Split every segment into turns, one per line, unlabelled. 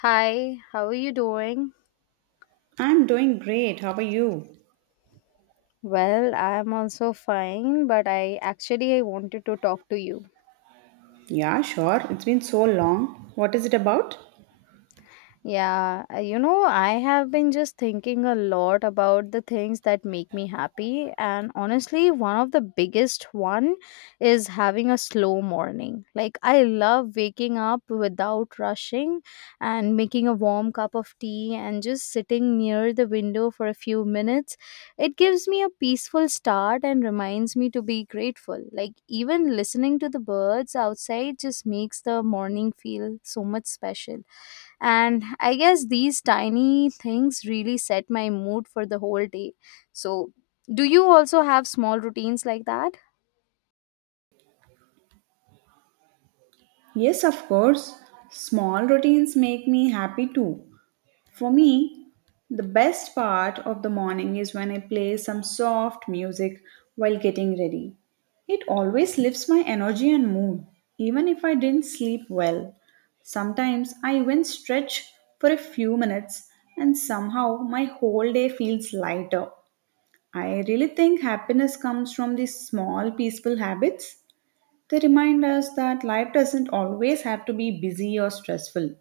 Hi, how are you doing?
I'm doing great. How are you?
Well, I'm also fine, but I actually I wanted to talk to you.
Yeah, sure. It's been so long. What is it about?
Yeah, you know, I have been just thinking a lot about the things that make me happy, and honestly, one of the biggest one is having a slow morning. Like I love waking up without rushing and making a warm cup of tea and just sitting near the window for a few minutes. It gives me a peaceful start and reminds me to be grateful. Like even listening to the birds outside just makes the morning feel so much special, and I guess these tiny things really set my mood for the whole day. So do you also have small routines like that?
Yes, of course. Small routines make me happy too. For me, the best part of the morning is when I play some soft music while getting ready. It always lifts my energy and mood, even if I didn't sleep well. Sometimes I even stretch for a few minutes, and somehow my whole day feels lighter. I really think happiness comes from these small, peaceful habits. They remind us that life doesn't always have to be busy or stressful.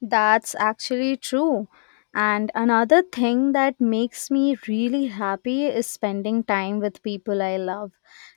That's actually true. And another thing that makes me really happy is spending time with people I love.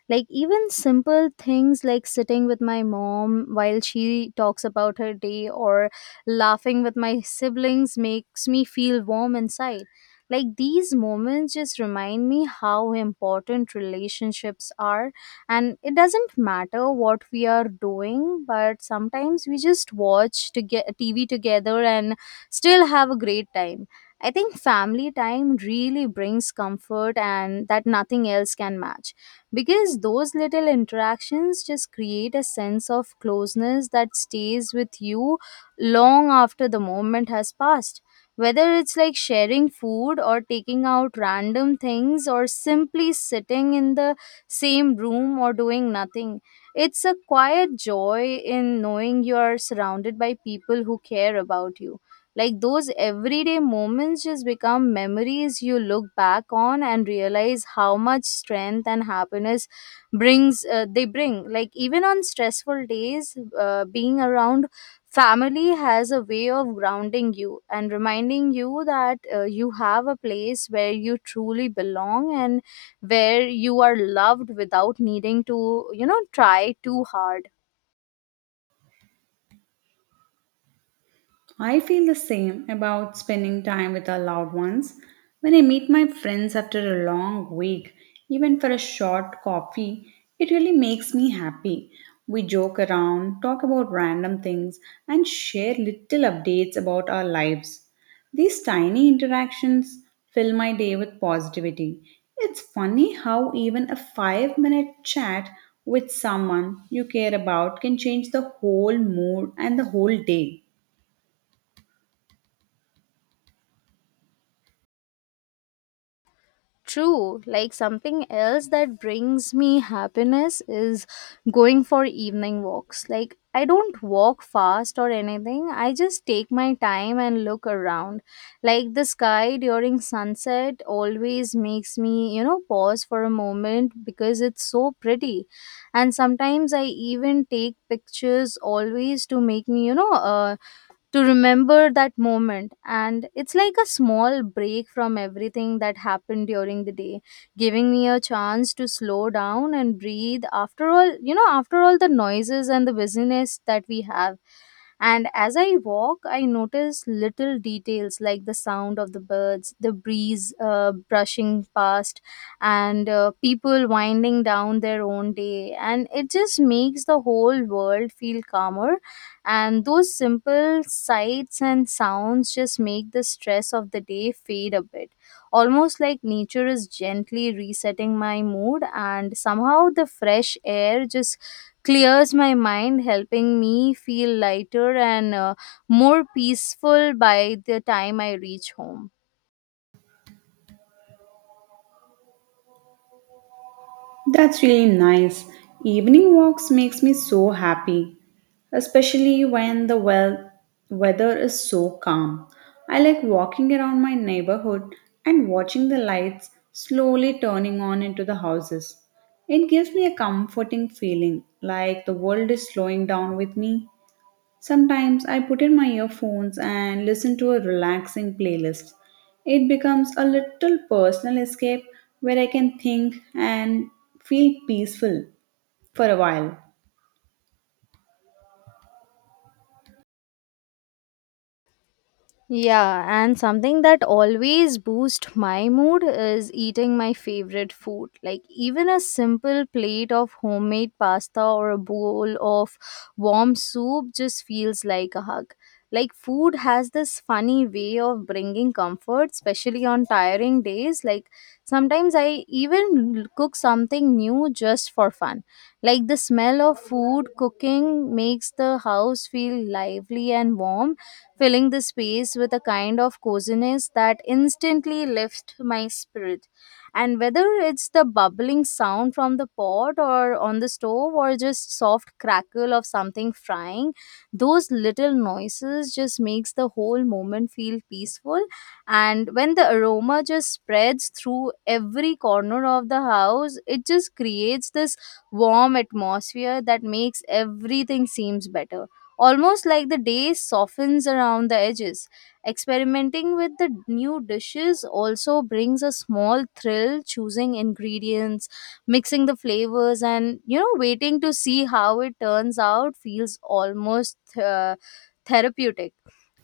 Like, even simple things like sitting with my mom while she talks about her day or laughing with my siblings makes me feel warm inside. Like, these moments just remind me how important relationships are, and it doesn't matter what we are doing, but sometimes we just watch to get TV together and still have a great time. I think family time really brings comfort and that nothing else can match, because those little interactions just create a sense of closeness that stays with you long after the moment has passed, whether it's like sharing food or taking out random things or simply sitting in the same room or doing nothing. It's a quiet joy in knowing you are surrounded by people who care about you. Like those everyday moments just become memories you look back on and realize how much strength and happiness brings, they bring, like even on stressful days, being around family has a way of grounding you and reminding you that, you have a place where you truly belong and where you are loved without needing to, you know, try too hard.
I feel the same about spending time with our loved ones. When I meet my friends after a long week, even for a short coffee, it really makes me happy. We joke around, talk about random things, and share little updates about our lives. These tiny interactions fill my day with positivity. It's funny how even a 5 minute chat with someone you care about can change the whole mood and the whole day.
True, like something else that brings me happiness is going for evening walks. Like, I don't walk fast or anything, I just take my time and look around. Like, the sky during sunset always makes me, you know, pause for a moment because it's so pretty, and sometimes I even take pictures always to make me, you know, to remember that moment, and it's like a small break from everything that happened during the day, giving me a chance to slow down and breathe after all, you know, after all the noises and the busyness that we have. And as I walk I notice little details like the sound of the birds, the breeze brushing past, and people winding down their own day, and it just makes the whole world feel calmer, and those simple sights and sounds just make the stress of the day fade a bit, almost like nature is gently resetting my mood. And somehow the fresh air just clears my mind, helping me feel lighter and more peaceful by the time I reach home.
That's really nice. Evening walks makes me so happy, especially when the weather is so calm. I like walking around my neighborhood and watching the lights slowly turning on into the houses. It gives me a comforting feeling, like the world is slowing down with me. Sometimes I put in my earphones and listen to a relaxing playlist. It becomes a little personal escape where I can think and feel peaceful for a while.
Yeah, and something that always boosts my mood is eating my favorite food. Like even a simple plate of homemade pasta or a bowl of warm soup just feels like a hug. Like food has this funny way of bringing comfort, especially on tiring days. Like sometimes I even cook something new just for fun. Like the smell of food cooking makes the house feel lively and warm, filling the space with a kind of coziness that instantly lifts my spirit. And whether it's the bubbling sound from the pot or on the stove or just soft crackle of something frying, those little noises just makes the whole moment feel peaceful. And when the aroma just spreads through every corner of the house, it just creates this warm atmosphere that makes everything seems better, almost like the day softens around the edges. Experimenting with the new dishes also brings a small thrill, choosing ingredients, mixing the flavors, and you know, waiting to see how it turns out feels almost therapeutic.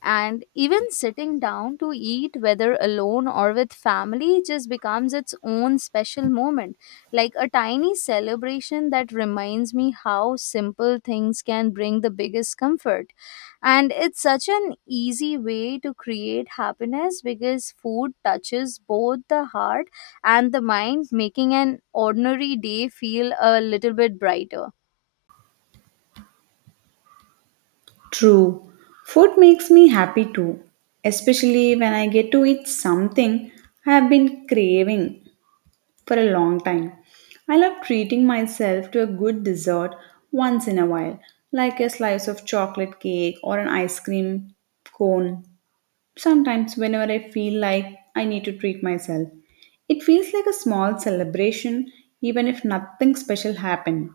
And even sitting down to eat, whether alone or with family, just becomes its own special moment, like a tiny celebration that reminds me how simple things can bring the biggest comfort. And it's such an easy way to create happiness because food touches both the heart and the mind, making an ordinary day feel a little bit brighter.
True, food makes me happy too, especially when I get to eat something I have been craving for a long time. I love treating myself to a good dessert once in a while, like a slice of chocolate cake or an ice cream cone. Sometimes, whenever I feel like I need to treat myself, it feels like a small celebration, even if nothing special happened.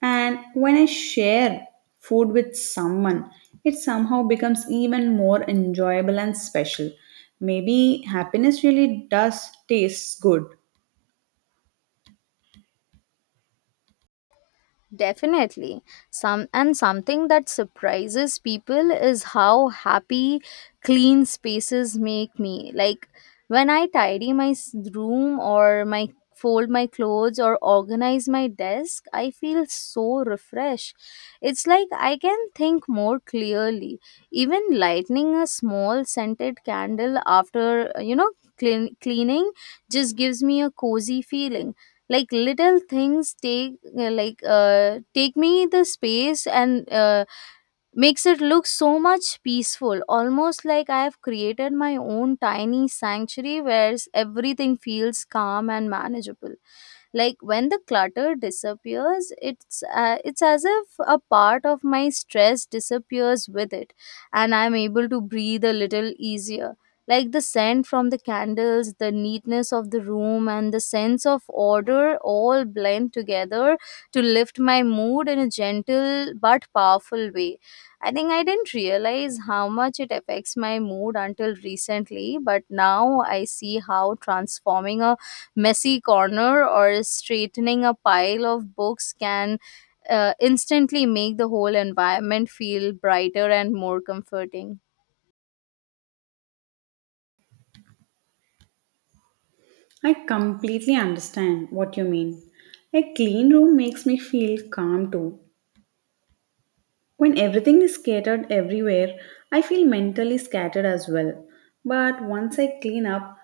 And when I share food with someone, it somehow becomes even more enjoyable and special. Maybe happiness really does taste good.
Definitely. Something that surprises people is how happy clean spaces make me. Like when I tidy my room or my fold my clothes or organize my desk, I feel so refreshed. It's like I can think more clearly. Even lighting a small scented candle after, you know, cleaning just gives me a cozy feeling, like little things take, take me the space, and makes it look so much peaceful, almost like I have created my own tiny sanctuary where everything feels calm and manageable. Like when the clutter disappears, it's as if a part of my stress disappears with it, and I'm able to breathe a little easier. Like the scent from the candles, the neatness of the room, and the sense of order all blend together to lift my mood in a gentle but powerful way. I think I didn't realize how much it affects my mood until recently, but now I see how transforming a messy corner or straightening a pile of books can instantly make the whole environment feel brighter and more comforting.
I completely understand what you mean. A clean room makes me feel calm too. When everything is scattered everywhere, I feel mentally scattered as well. But once I clean up,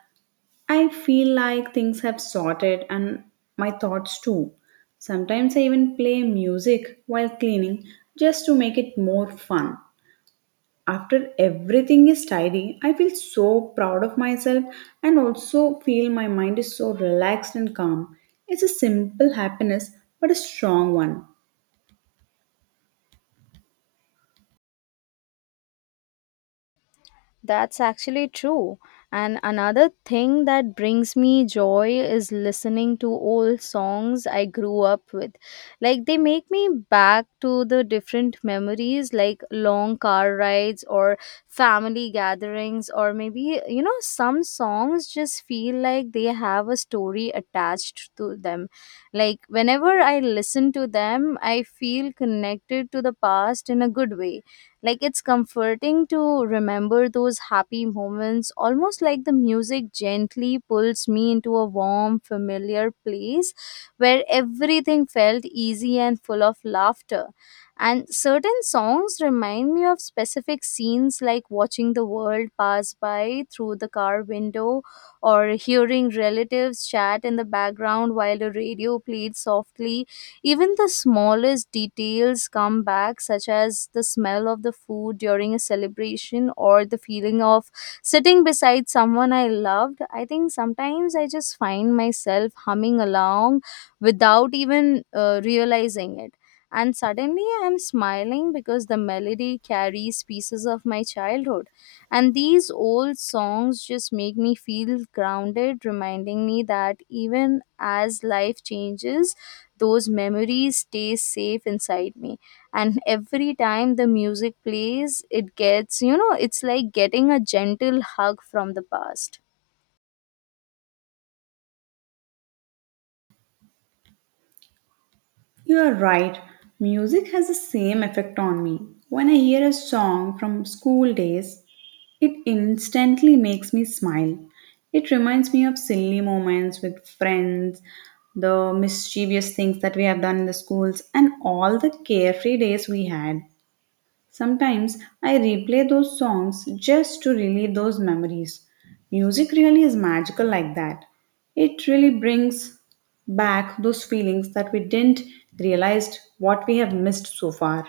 I feel like things have sorted and my thoughts too. Sometimes I even play music while cleaning just to make it more fun. After everything is tidy, I feel so proud of myself and also feel my mind is so relaxed and calm. It's a simple happiness but a strong one.
That's actually true. And another thing that brings me joy is listening to old songs I grew up with. Like they make me back to the different memories, like long car rides or family gatherings, or maybe, you know, some songs just feel like they have a story attached to them. Like whenever I listen to them, I feel connected to the past in a good way. Like it's comforting to remember those happy moments, almost like the music gently pulls me into a warm, familiar place where everything felt easy and full of laughter. And certain songs remind me of specific scenes, like watching the world pass by through the car window or hearing relatives chat in the background while the radio played softly. Even the smallest details come back, such as the smell of the food during a celebration or the feeling of sitting beside someone I loved. I think sometimes I just find myself humming along without even realizing it. And suddenly I'm smiling because the melody carries pieces of my childhood. And these old songs just make me feel grounded, reminding me that even as life changes, those memories stay safe inside me. And every time the music plays, it gets, you know, it's like getting a gentle hug from the past.
You are right. Music has the same effect on me. When I hear a song from school days, it instantly makes me smile. It reminds me of silly moments with friends, the mischievous things that we have done in the schools, and all the carefree days we had. Sometimes I replay those songs just to relive those memories. Music really is magical like that. It really brings back those feelings that we didn't realize what we have missed so far.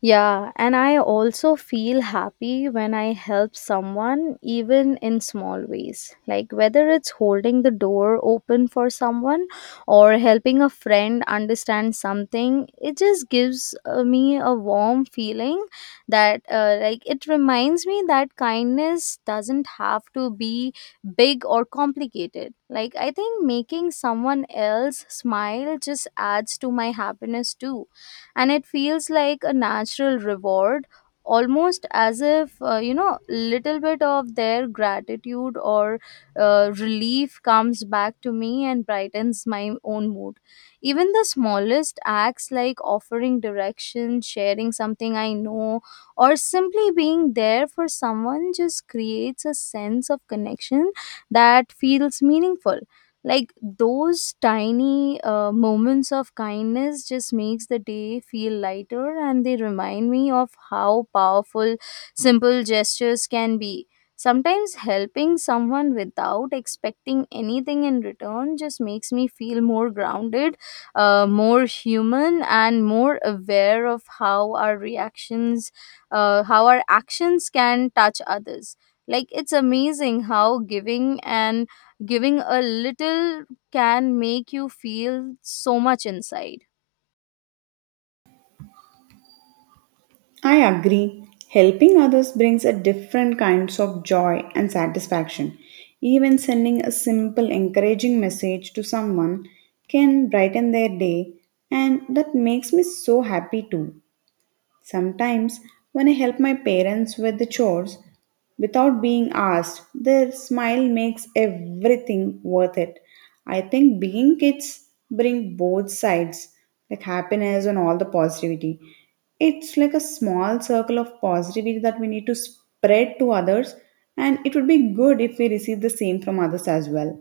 Yeah, and I also feel happy when I help someone, even in small ways. Like whether it's holding the door open for someone or helping a friend understand something, it just gives me a warm feeling that, like, it reminds me that kindness doesn't have to be big or complicated. Like, I think making someone else smile just adds to my happiness too, and it feels like a natural reward, almost as if, you know, little bit of their gratitude or relief comes back to me and brightens my own mood. Even the smallest acts, like offering direction, sharing something I know, or simply being there for someone just creates a sense of connection that feels meaningful. Like those tiny moments of kindness just makes the day feel lighter, and they remind me of how powerful simple gestures can be. Sometimes helping someone without expecting anything in return just makes me feel more grounded, more human, and more aware of how our reactions how our actions can touch others. Like it's amazing how giving a little can make you feel so much inside.
I agree. Helping others brings a different kinds of joy and satisfaction. Even sending a simple encouraging message to someone can brighten their day, and that makes me so happy too. Sometimes, when I help my parents with the chores without being asked, their smile makes everything worth it. I think being kids bring both sides, like happiness and all the positivity. It's like a small circle of positivity that we need to spread to others, and it would be good if we receive the same from others as well.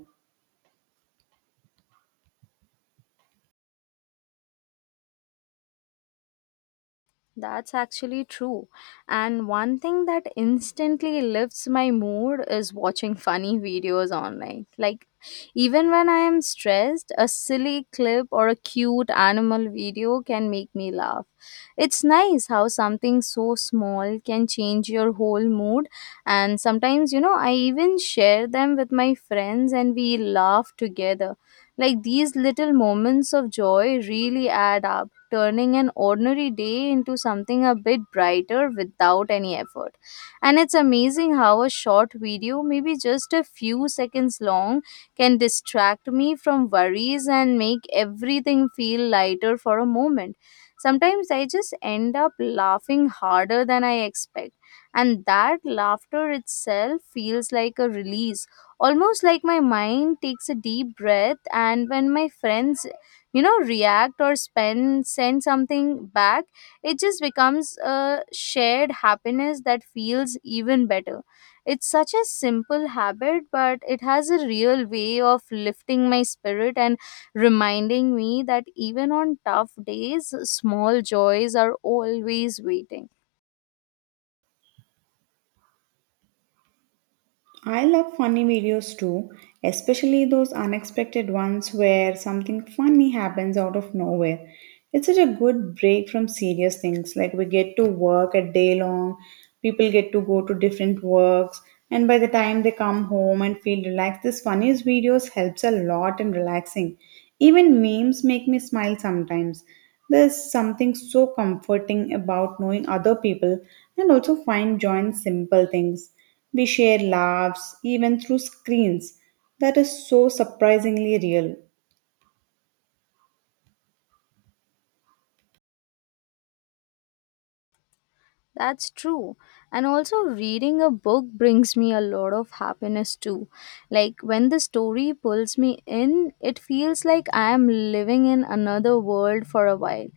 That's actually true. And one thing that instantly lifts my mood is watching funny videos online. Like, even when I am stressed, a silly clip or a cute animal video can make me laugh. It's nice how something so small can change your whole mood. And sometimes, you know, I even share them with my friends and we laugh together. Like, these little moments of joy really add up, turning an ordinary day into something a bit brighter without any effort. And it's amazing how a short video, maybe just a few seconds long, can distract me from worries and make everything feel lighter for a moment. Sometimes I just end up laughing harder than I expect, and that laughter itself feels like a release, almost like my mind takes a deep breath. And when my friends react or spend send something back, it just becomes a shared happiness that feels even better. It's such a simple habit, but it has a real way of lifting my spirit and reminding me that even on tough days, small joys are always waiting.
I love funny videos too, especially those unexpected ones where something funny happens out of nowhere. It's such a good break from serious things. Like we get to work a day long, people get to go to different works, and by the time they come home and feel relaxed, this funniest videos helps a lot in relaxing. Even memes make me smile sometimes. There's something so comforting about knowing other people and also find joy in simple things. We share laughs even through screens. That is so surprisingly real.
That's true. And also, reading a book brings me a lot of happiness too. Like, when the story pulls me in, it feels like I am living in another world for a while.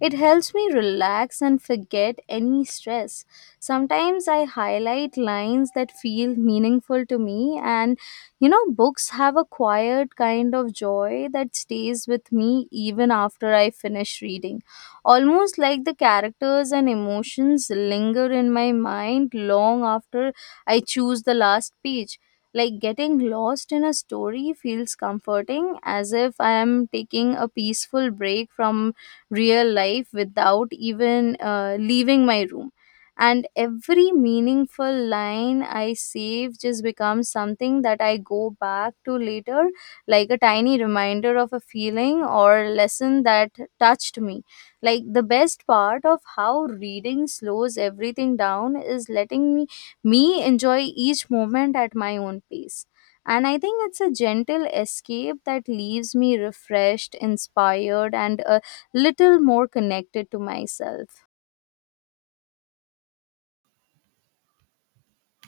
It helps me relax and forget any stress. Sometimes I highlight lines that feel meaningful to me, and books have a quiet kind of joy that stays with me even after I finish reading, almost like the characters and emotions linger in my mind long after I choose the last page. Like, getting lost in a story feels comforting, as if I am taking a peaceful break from real life without even leaving my room. And every meaningful line I save just becomes something that I go back to later, like a tiny reminder of a feeling or lesson that touched me. Like, the best part of how reading slows everything down is letting me enjoy each moment at my own pace. And I think it's a gentle escape that leaves me refreshed, inspired, and a little more connected to myself.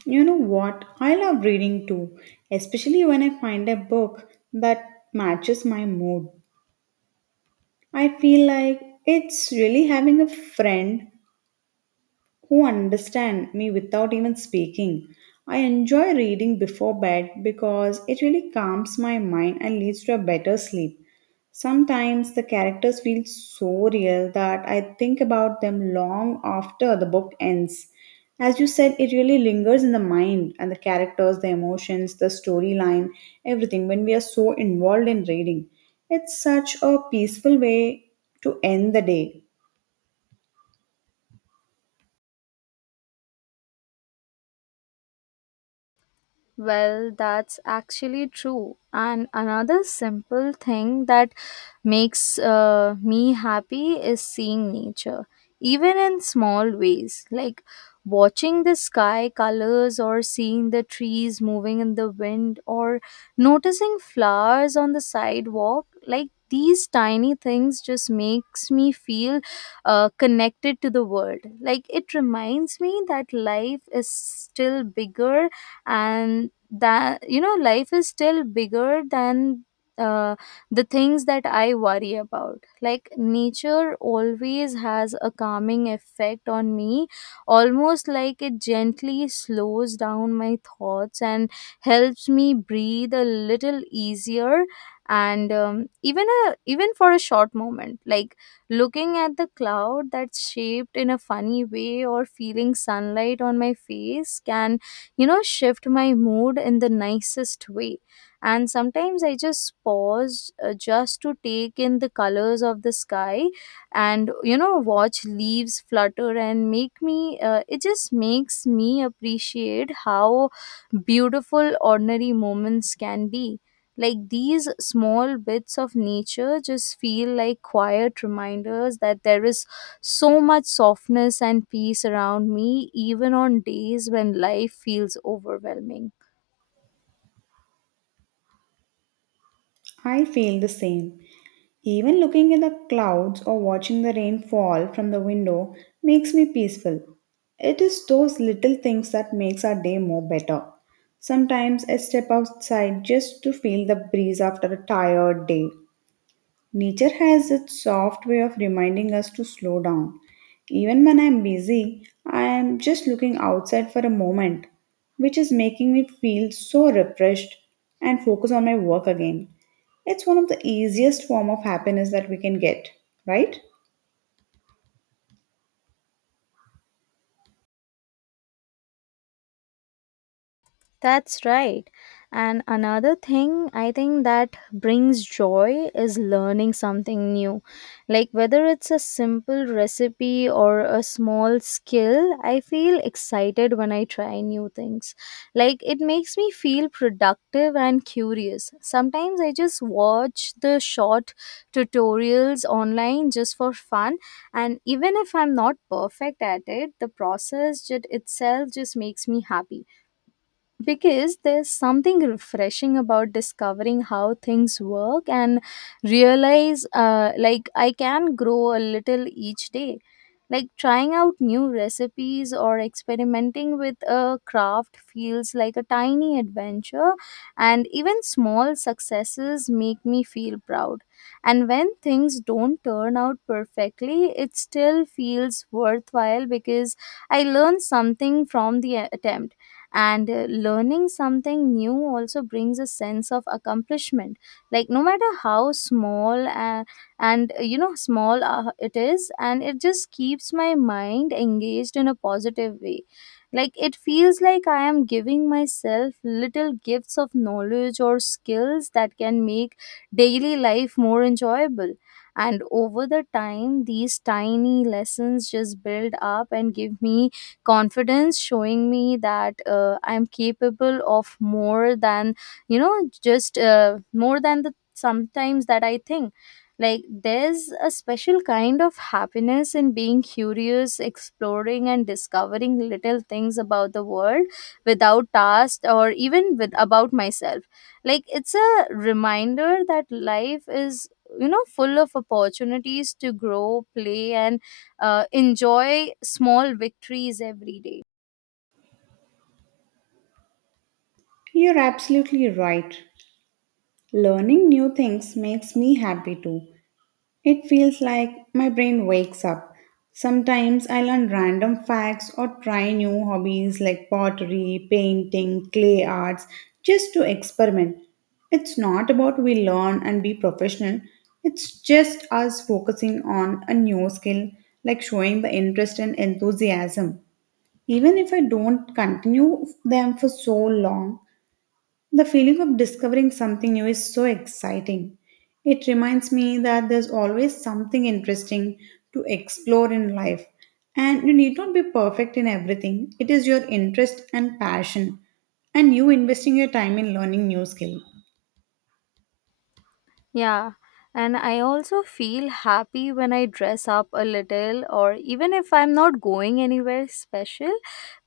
You know what? I love reading too, especially when I find a book that matches my mood. I feel like it's really having a friend who understands me without even speaking. I enjoy reading before bed because it really calms my mind and leads to a better sleep. Sometimes the characters feel so real that I think about them long after the book ends. As you said, it really lingers in the mind and the characters, the emotions, the storyline, everything when we are so involved in reading. It's such a peaceful way to end the day.
Well, that's actually true. And another simple thing that makes me happy is seeing nature, even in small ways, like watching the sky colors or seeing the trees moving in the wind or noticing flowers on the sidewalk. Like, these tiny things just makes me feel connected to the world. Like, it reminds me that life is still bigger, and that life is still bigger than uh, the things that I worry about. Like, nature always has a calming effect on me, almost like it gently slows down my thoughts and helps me breathe a little easier. And even a even for a short moment, like looking at the cloud that's shaped in a funny way or feeling sunlight on my face, can shift my mood in the nicest way. And sometimes I just pause, just to take in the colors of the sky, and watch leaves flutter and make me it just makes me appreciate how beautiful ordinary moments can be. Like, these small bits of nature just feel like quiet reminders that there is so much softness and peace around me, even on days when life feels overwhelming.
I feel the same. Even looking at the clouds or watching the rain fall from the window makes me peaceful. It is those little things that makes our day more better. Sometimes I step outside just to feel the breeze after a tired day. Nature has its soft way of reminding us to slow down. Even when I'm busy, I am just looking outside for a moment, which is making me feel so refreshed and focus on my work again. It's one of the easiest form of happiness that we can get, right?
That's right. And another thing I think that brings joy is learning something new. Like, whether it's a simple recipe or a small skill, I feel excited when I try new things. Like, it makes me feel productive and curious. Sometimes I just watch the short tutorials online just for fun, and even if I'm not perfect at it, the itself just makes me happy, because there's something refreshing about discovering how things work and realize, like, I can grow a little each day. Like, trying out new recipes or experimenting with a craft feels like a tiny adventure, and even small successes make me feel proud. And when things don't turn out perfectly, it still feels worthwhile because I learned something from the attempt. And learning something new also brings a sense of accomplishment, like, no matter how small and you know small it is. And it just keeps my mind engaged in a positive way. Like, it feels like I am giving myself little gifts of knowledge or skills that can make daily life more enjoyable. And over the time, these tiny lessons just build up and give me confidence, showing me that I'm capable of more than, you know just more than the sometimes that I think. Like, there's a special kind of happiness in being curious, exploring, and discovering little things about the world without tasks, or even with about myself. Like, it's a reminder that life is, full of opportunities to grow, play, and enjoy small victories every day.
You're absolutely right. Learning new things makes me happy too. It feels like my brain wakes up. Sometimes I learn random facts or try new hobbies like pottery, painting, clay arts just to experiment. It's not about we learn and be professional. It's just us focusing on a new skill, like showing the interest and enthusiasm. Even if I don't continue them for so long, the feeling of discovering something new is so exciting. It reminds me that there's always something interesting to explore in life. And you need not be perfect in everything, it is your interest and passion, and you investing your time in learning new skill.
Yeah, and I also feel happy when I dress up a little, or even if I'm not going anywhere special,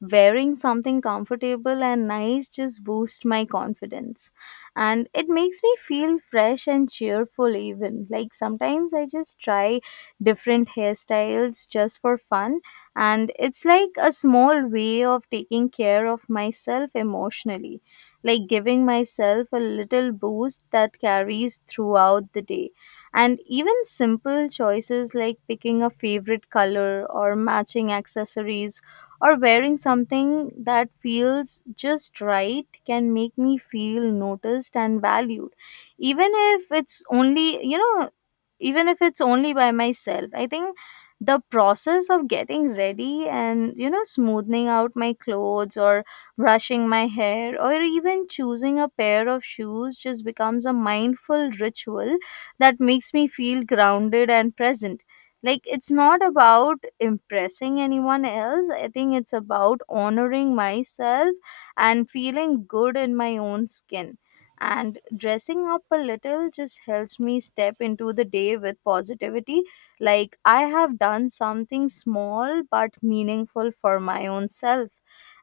wearing something comfortable and nice just boosts my confidence. And it makes me feel fresh and cheerful, even. Like, sometimes I just try different hairstyles just for fun, and it's like a small way of taking care of myself emotionally, like giving myself a little boost that carries throughout the day. And even simple choices like picking a favorite color or matching accessories or wearing something that feels just right can make me feel noticed and valued. Even if it's only, you know, even if it's only by myself, I think the process of getting ready and smoothing out my clothes or brushing my hair, or even choosing a pair of shoes, just becomes a mindful ritual that makes me feel grounded and present. Like, it's not about impressing anyone else. I think it's about honoring myself and feeling good in my own skin. And dressing up a little just helps me step into the day with positivity. Like, I have done something small but meaningful for my own self.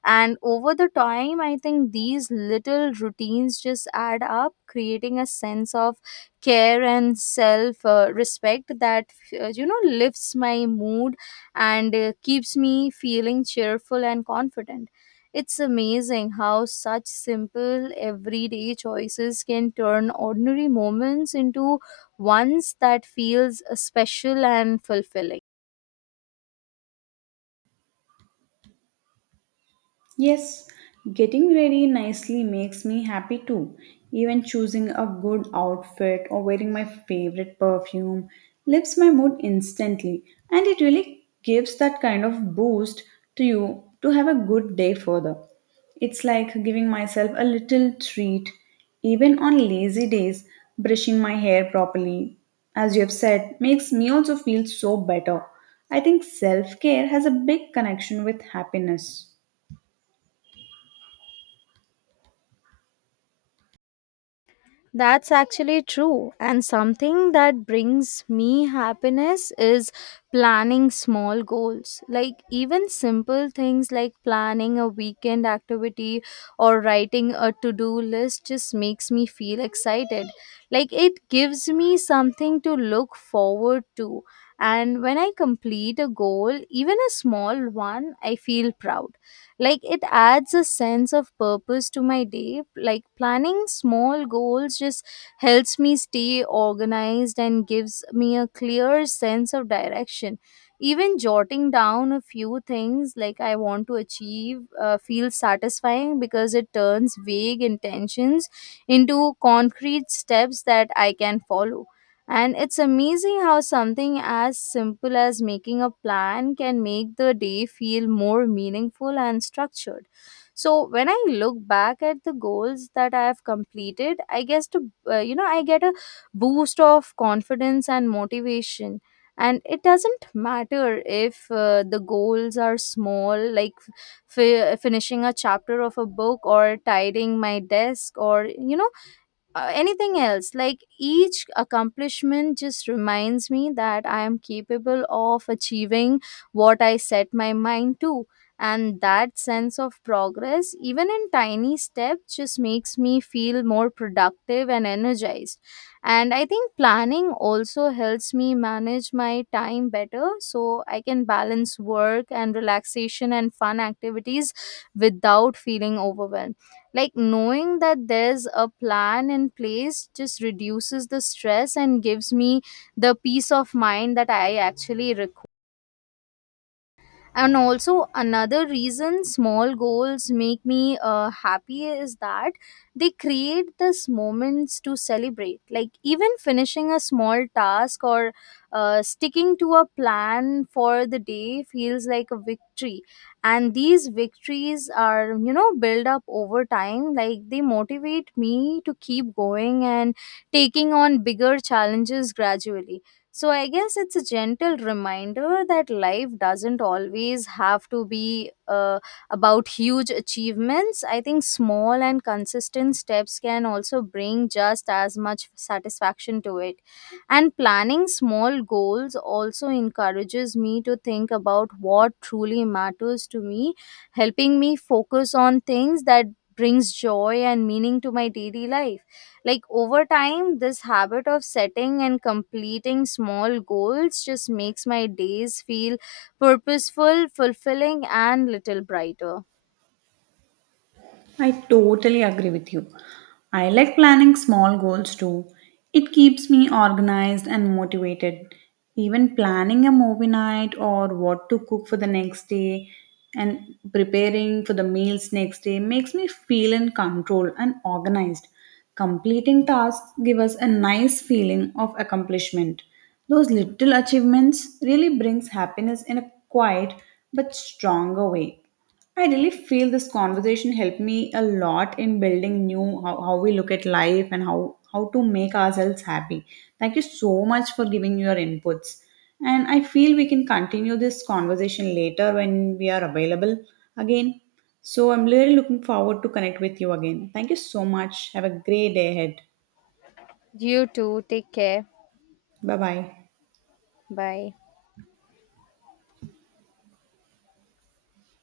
And over the time, I think these little routines just add up, creating a sense of care and self respect that, lifts my mood and keeps me feeling cheerful and confident. It's amazing how such simple everyday choices can turn ordinary moments into ones that feels special and fulfilling.
Yes, getting ready nicely makes me happy too. Even choosing a good outfit or wearing my favorite perfume lifts my mood instantly, and it really gives that kind of boost to you to have a good day further. It's like giving myself a little treat, even on lazy days, brushing my hair properly, as you have said, makes me also feel so better. I think self care has a big connection with happiness.
That's actually true. And something that brings me happiness is planning small goals. Like, even simple things like planning a weekend activity or writing a to do list just makes me feel excited. Like, it gives me something to look forward to. And when I complete a goal, even a small one, I feel proud, like it adds a sense of purpose to my day. Like, planning small goals just helps me stay organized and gives me a clear sense of direction. Even jotting down a few things like I want to achieve, feels satisfying, because it turns vague intentions into concrete steps that I can follow. And it's amazing how something as simple as making a plan can make the day feel more meaningful and structured. So when I look back at the goals that I have completed, I guess to, I get a boost of confidence and motivation. And it doesn't matter if the goals are small, like finishing a chapter of a book or tidying my desk, or anything else. Like, each accomplishment just reminds me that I am capable of achieving what I set my mind to. And that sense of progress, even in tiny steps, just makes me feel more productive and energized. And I think planning also helps me manage my time better, so I can balance work and relaxation and fun activities without feeling overwhelmed. Like, knowing that there's a plan in place just reduces the stress and gives me the peace of mind that I actually require. And also, another reason small goals make me happy is that they create this moments to celebrate. Like, even finishing a small task or sticking to a plan for the day feels like a victory. And these victories are, build up over time. Like, they motivate me to keep going and taking on bigger challenges gradually. So, I guess it's a gentle reminder that life doesn't always have to be about huge achievements. I think small and consistent steps can also bring just as much satisfaction to it. And planning small goals also encourages me to think about what truly matters to me, helping me focus on things that brings joy and meaning to my daily life. Like, over time, this habit of setting and completing small goals just makes my days feel purposeful, fulfilling, and little brighter.
I totally agree with you. I like planning small goals too. It keeps me organized and motivated. Even planning a movie night or what to cook for the next day and preparing for the meals next day makes me feel in control and organized. Completing tasks give us a nice feeling of accomplishment. Those little achievements really brings happiness in a quiet but stronger way. I really feel this conversation helped me a lot in building new, how we look at life and how to make ourselves happy. Thank you so much for giving your inputs. And I feel we can continue this conversation later when we are available again. So I'm really looking forward to connect with you again. Thank you so much. Have a great day ahead.
You too. Take care.
Bye bye.
Bye.